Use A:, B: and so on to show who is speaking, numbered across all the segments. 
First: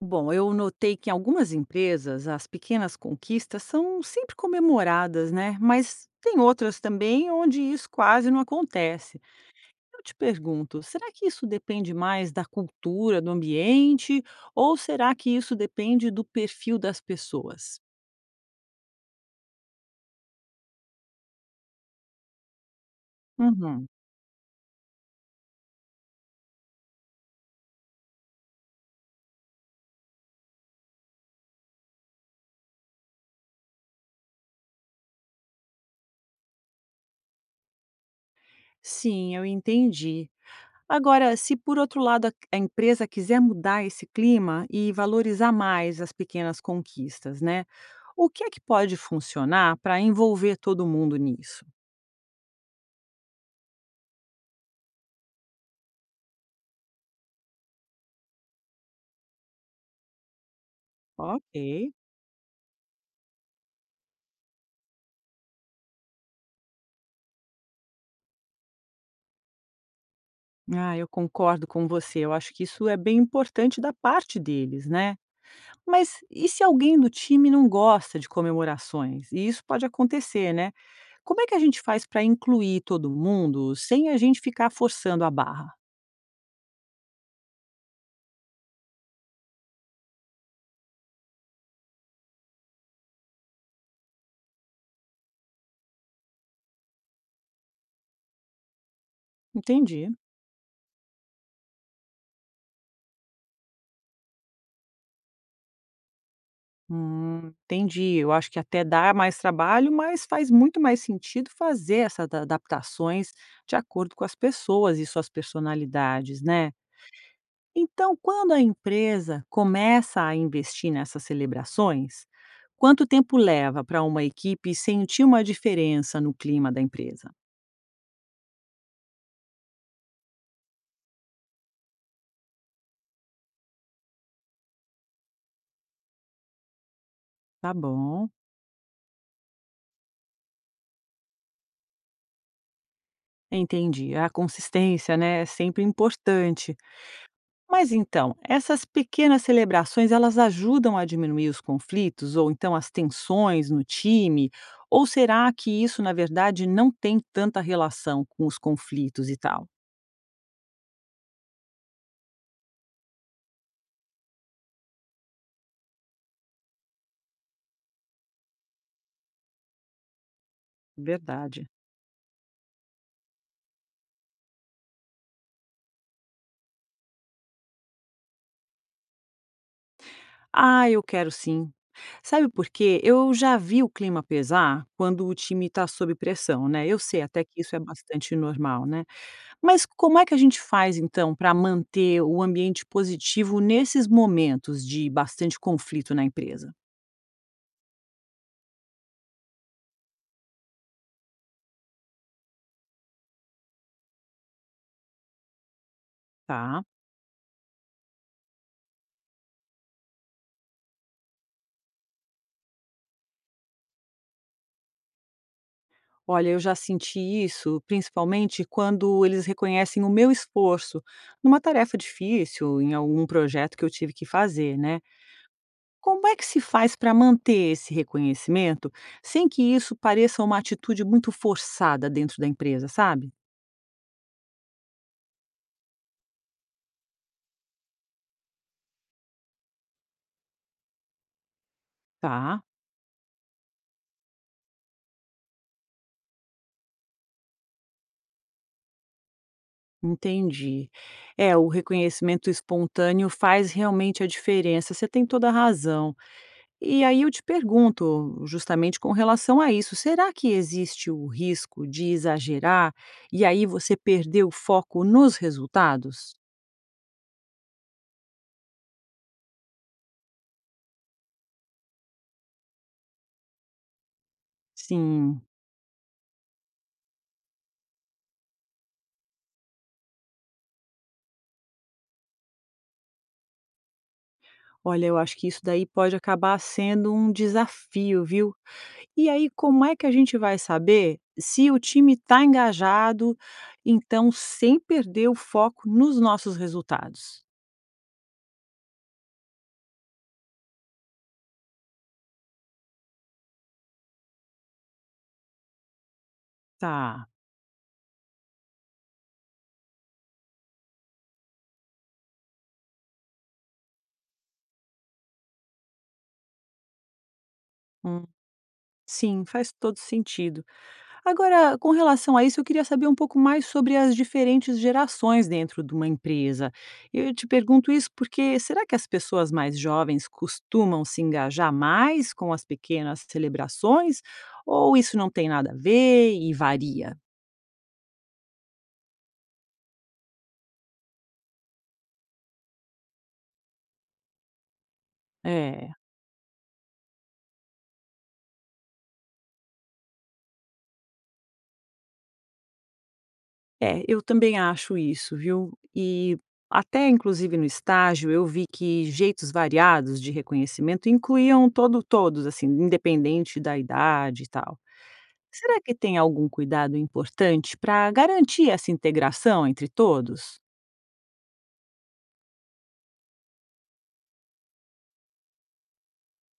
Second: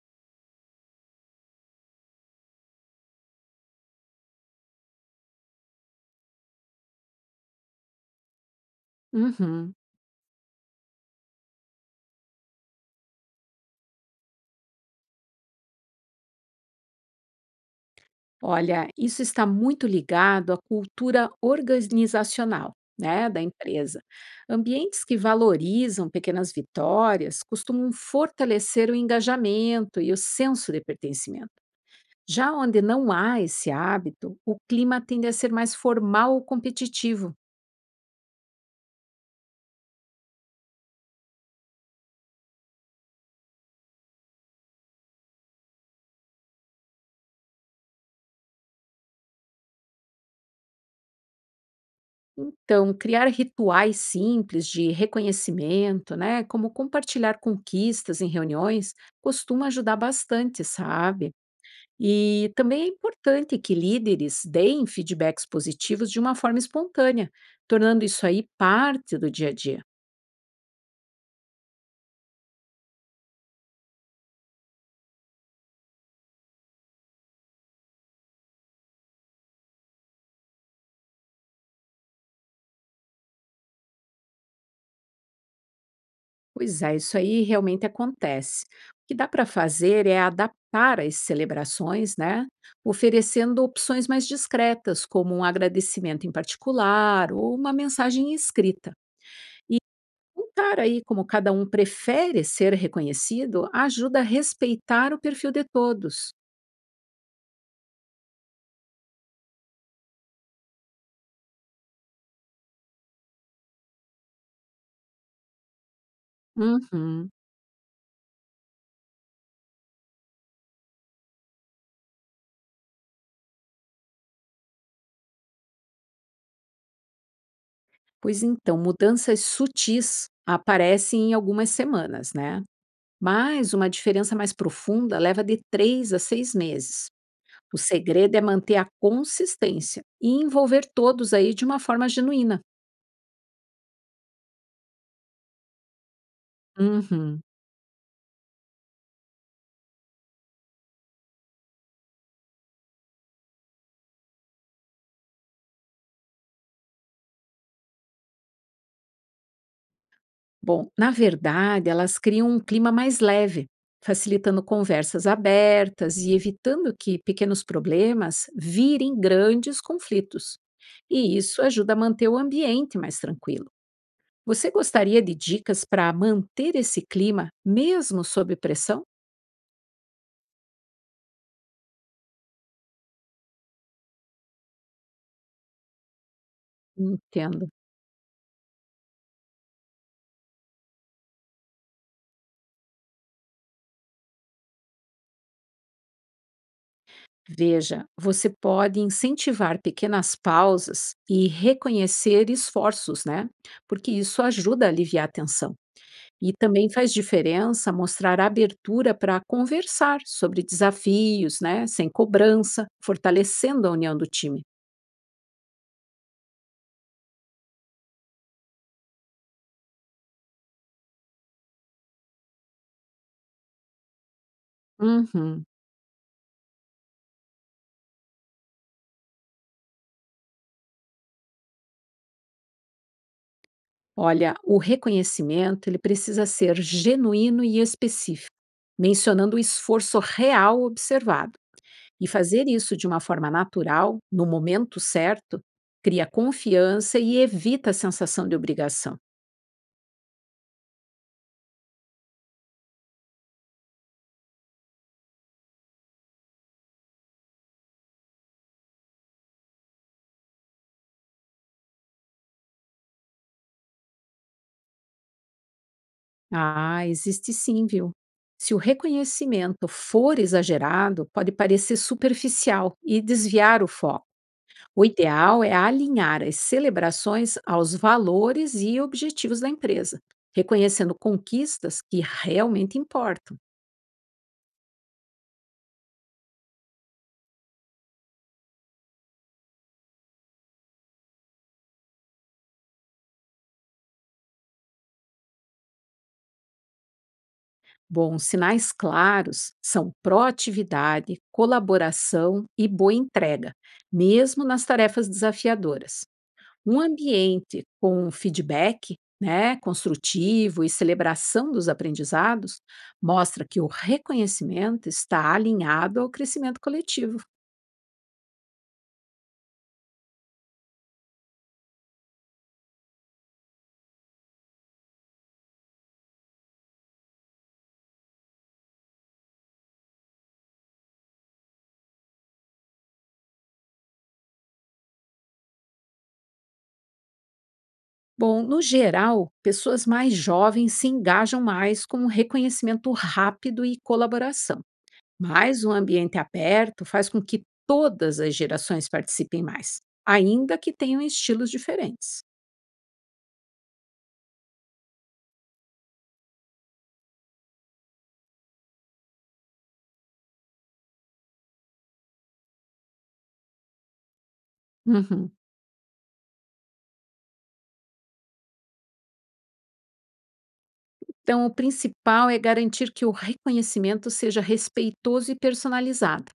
A: Bom, eu notei que em algumas empresas as pequenas conquistas são sempre comemoradas, né? Mas tem outras também onde isso quase não acontece.
B: Uhum.
A: Eu te pergunto, será que isso depende mais da cultura, do ambiente, ou será que isso depende do perfil das pessoas?
B: Olha, isso está muito ligado à cultura organizacional, né, da
A: Uhum.
B: empresa. Ambientes que valorizam pequenas vitórias costumam fortalecer o engajamento e o senso de pertencimento. Já onde não há esse hábito, o clima tende a ser mais formal ou competitivo.
A: Sim, eu entendi. Agora, se por outro lado a empresa quiser mudar esse clima e valorizar mais as pequenas conquistas, né? O que é que pode funcionar para envolver todo mundo nisso?
B: Então, criar rituais simples de reconhecimento, né, como compartilhar conquistas em reuniões, costuma ajudar bastante, sabe?
A: Ok.
B: E também é importante que líderes deem feedbacks positivos de uma forma espontânea, tornando isso aí parte do dia a dia.
A: Ah, eu concordo com você. Eu acho que isso é bem importante da parte deles, né? Mas e se alguém do time não gosta de comemorações? E isso pode acontecer, né? Como é que a gente faz para incluir todo mundo sem a gente ficar forçando a barra?
B: Pois é, isso aí realmente acontece. O que dá para fazer é adaptar as celebrações, né? Oferecendo opções mais discretas, como um agradecimento em particular ou uma mensagem escrita. E
A: Entendi.
B: contar aí como cada um prefere ser reconhecido ajuda a respeitar o perfil de todos.
A: Entendi. Eu acho que até dá mais trabalho, mas faz muito mais sentido fazer essas a adaptações de acordo com as pessoas e suas personalidades, né?
B: Uhum.
A: Então, quando a empresa começa a investir nessas celebrações, quanto tempo leva para uma equipe sentir uma diferença no clima da empresa?
B: Pois então, mudanças sutis aparecem em algumas semanas, né? Mas uma diferença mais profunda leva de 3 a 6 meses.
A: Tá
B: O
A: bom,
B: segredo é manter a consistência e envolver todos aí de uma forma genuína.
A: entendi. A consistência, né, é sempre importante.
B: Uhum.
A: Mas então, essas pequenas celebrações, elas ajudam a diminuir os conflitos ou então as tensões no time? Ou será que isso, na verdade, não tem tanta relação com os conflitos e tal?
B: Bom, na verdade, elas criam um clima mais leve, facilitando conversas abertas e evitando que pequenos problemas virem grandes conflitos. E isso
A: Verdade.
B: ajuda a manter o ambiente mais tranquilo. Você gostaria de dicas para manter esse clima mesmo sob pressão?
A: Ah, eu quero sim. Sabe por quê? Eu já vi o clima pesar quando o time está sob pressão, né? Eu sei até que
B: Entendo.
A: isso é bastante normal, né? Mas como é que a gente faz então para manter o ambiente positivo nesses momentos de bastante conflito na empresa?
B: Veja, você pode incentivar pequenas pausas e reconhecer esforços, né? Porque isso ajuda a aliviar a tensão. E
A: Tá?
B: também faz diferença mostrar abertura para conversar sobre desafios, né? Sem cobrança, fortalecendo a união do time.
A: Olha, eu já senti isso, principalmente quando eles reconhecem o meu esforço numa tarefa difícil, em algum projeto que eu tive que fazer, né?
B: Uhum.
A: Como é que se faz para manter esse reconhecimento sem que isso pareça uma atitude muito forçada dentro da empresa, sabe?
B: Olha, o reconhecimento ele precisa ser genuíno e específico, mencionando o esforço real observado. E
A: Tá,
B: fazer isso de uma forma natural, no momento certo, cria confiança e evita a sensação de obrigação.
A: entendi. É, o reconhecimento espontâneo faz realmente a diferença. Você tem toda a razão. E aí eu te pergunto, justamente com relação a isso, será que existe o risco de exagerar e aí você perder o foco nos resultados?
B: Ah, existe sim, viu? Se o reconhecimento for exagerado, pode parecer superficial e desviar o foco. O
A: Sim.
B: ideal é alinhar as celebrações aos valores e objetivos da empresa, reconhecendo conquistas que realmente importam.
A: Olha, eu acho que isso daí pode acabar sendo um desafio, viu? E aí, como é que a gente vai saber se o time está engajado, então, sem perder o foco nos nossos resultados?
B: Bom, sinais claros são proatividade, colaboração e boa entrega, mesmo nas tarefas desafiadoras. Um
A: Tá.
B: ambiente com feedback, né, construtivo e celebração dos aprendizados mostra que o reconhecimento está alinhado ao crescimento coletivo.
A: Hum, sim, faz todo sentido. Agora, com relação a isso, eu queria saber um pouco mais sobre as diferentes gerações dentro de uma empresa. Eu te pergunto isso porque será que as pessoas mais jovens costumam se engajar mais com as pequenas celebrações? Ou isso não tem nada a ver e varia?
B: Bom, no geral, pessoas mais jovens se engajam mais com o reconhecimento rápido e colaboração, mas um
A: É,
B: ambiente aberto faz com que todas as gerações participem mais, ainda que tenham estilos diferentes.
A: eu também acho isso, viu? E até inclusive no estágio eu vi que jeitos variados de reconhecimento incluíam todos, assim, independente da idade e tal.
B: Uhum.
A: Será que tem algum cuidado importante para garantir essa integração entre todos?
B: Então, o principal é garantir que o reconhecimento seja respeitoso e personalizado,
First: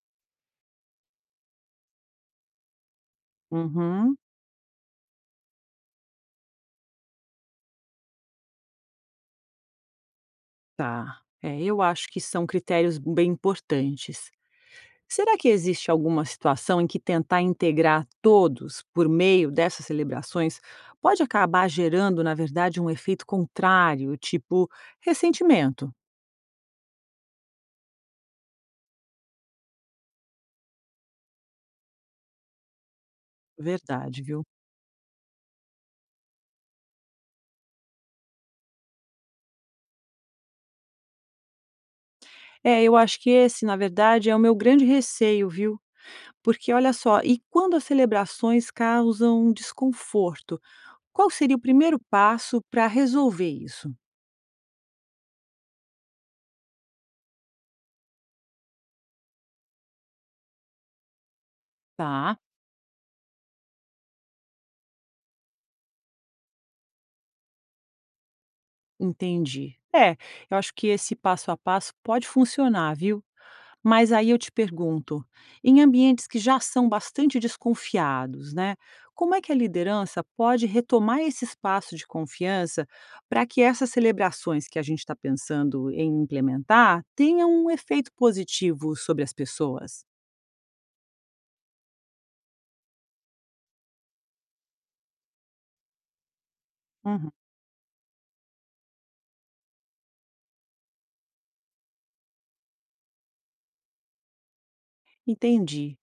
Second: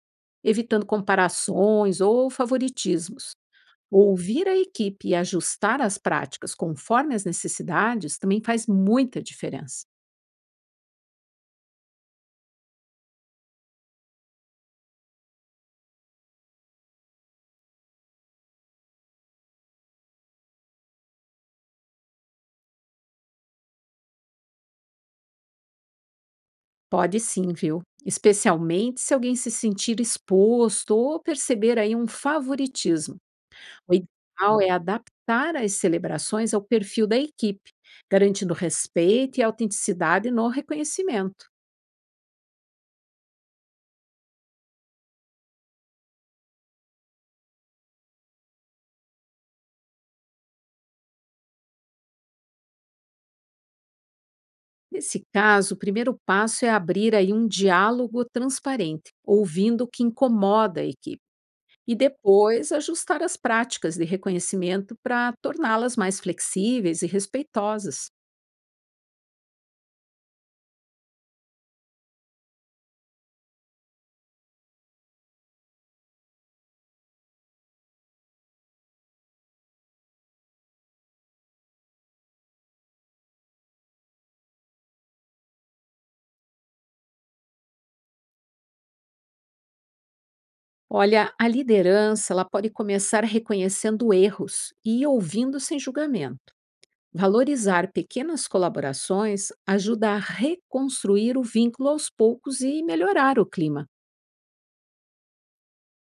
B: evitando comparações ou favoritismos.
A: Uhum,
B: Ouvir a equipe e ajustar as práticas conforme as necessidades também faz muita diferença.
A: tá. É, eu acho que são critérios bem importantes. Será que existe alguma situação em que tentar integrar todos por meio dessas celebrações pode acabar gerando, na verdade, um efeito contrário, tipo ressentimento?
B: Pode sim, viu? Especialmente se alguém se sentir exposto ou perceber aí um favoritismo. O
A: Verdade, viu?
B: ideal é adaptar as celebrações ao perfil da equipe, garantindo respeito e autenticidade no reconhecimento.
A: É, eu acho que esse, na verdade, é o meu grande receio, viu? Porque olha só, e quando as celebrações causam desconforto? Qual seria o primeiro passo para resolver isso?
B: Nesse caso, o primeiro passo é abrir aí um diálogo transparente, ouvindo o que incomoda a equipe. E
A: Tá,
B: depois ajustar as práticas de reconhecimento para torná-las mais flexíveis e respeitosas.
A: entendi. É, eu acho que esse passo a passo pode funcionar, viu? Mas aí eu te pergunto, em ambientes que já são bastante desconfiados, né? Como é que a liderança pode retomar esse espaço de confiança para que essas celebrações que a gente está pensando em implementar tenham um efeito positivo sobre as pessoas?
B: Olha, a liderança ela pode começar reconhecendo erros e ouvindo sem julgamento.
A: Uhum.
B: Valorizar pequenas colaborações ajuda a reconstruir o vínculo aos poucos e melhorar o clima.
A: Entendi.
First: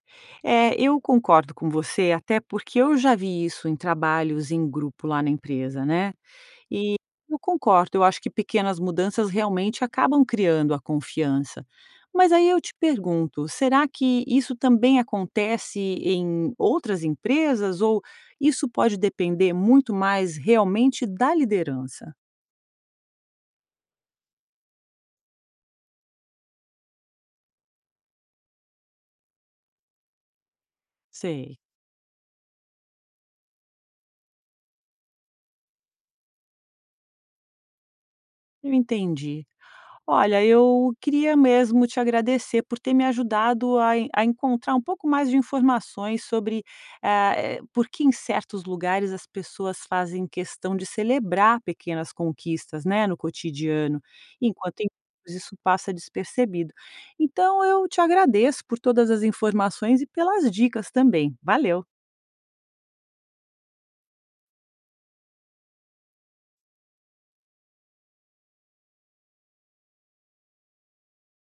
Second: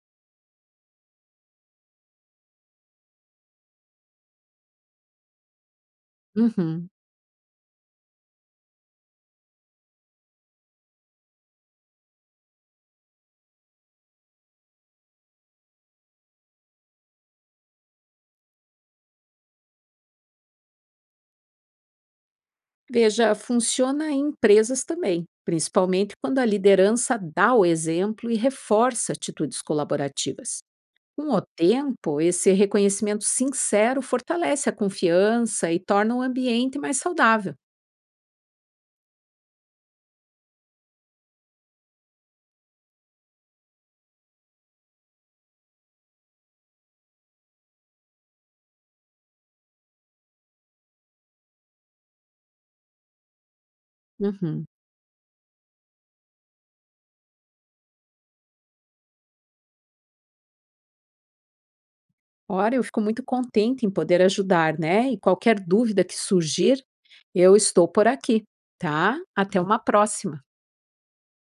A: É, eu concordo com você, até porque eu já vi isso em trabalhos em grupo lá na empresa, né?
B: Uhum.
A: E eu concordo, eu acho que pequenas mudanças realmente acabam criando a confiança. Mas aí eu te pergunto, será que isso também acontece em outras empresas ou isso pode depender muito mais realmente da liderança?
B: Veja, funciona em empresas também, principalmente quando a liderança dá o exemplo e reforça atitudes colaborativas. Com o
A: Sei,
B: tempo, esse reconhecimento sincero fortalece a confiança e torna o ambiente mais saudável.
A: eu entendi. Olha, eu queria mesmo te agradecer por ter me ajudado a en a encontrar um pouco mais de informações sobre, por que em certos lugares as pessoas fazem questão de celebrar pequenas conquistas, né, no cotidiano,
B: Uhum.
A: enquanto em outros isso passa despercebido. Então eu te agradeço por todas as informações e pelas dicas também. Valeu.
B: Ora, eu fico muito contente em poder ajudar, né? E qualquer dúvida que surgir, eu estou por aqui, tá? Até uma próxima.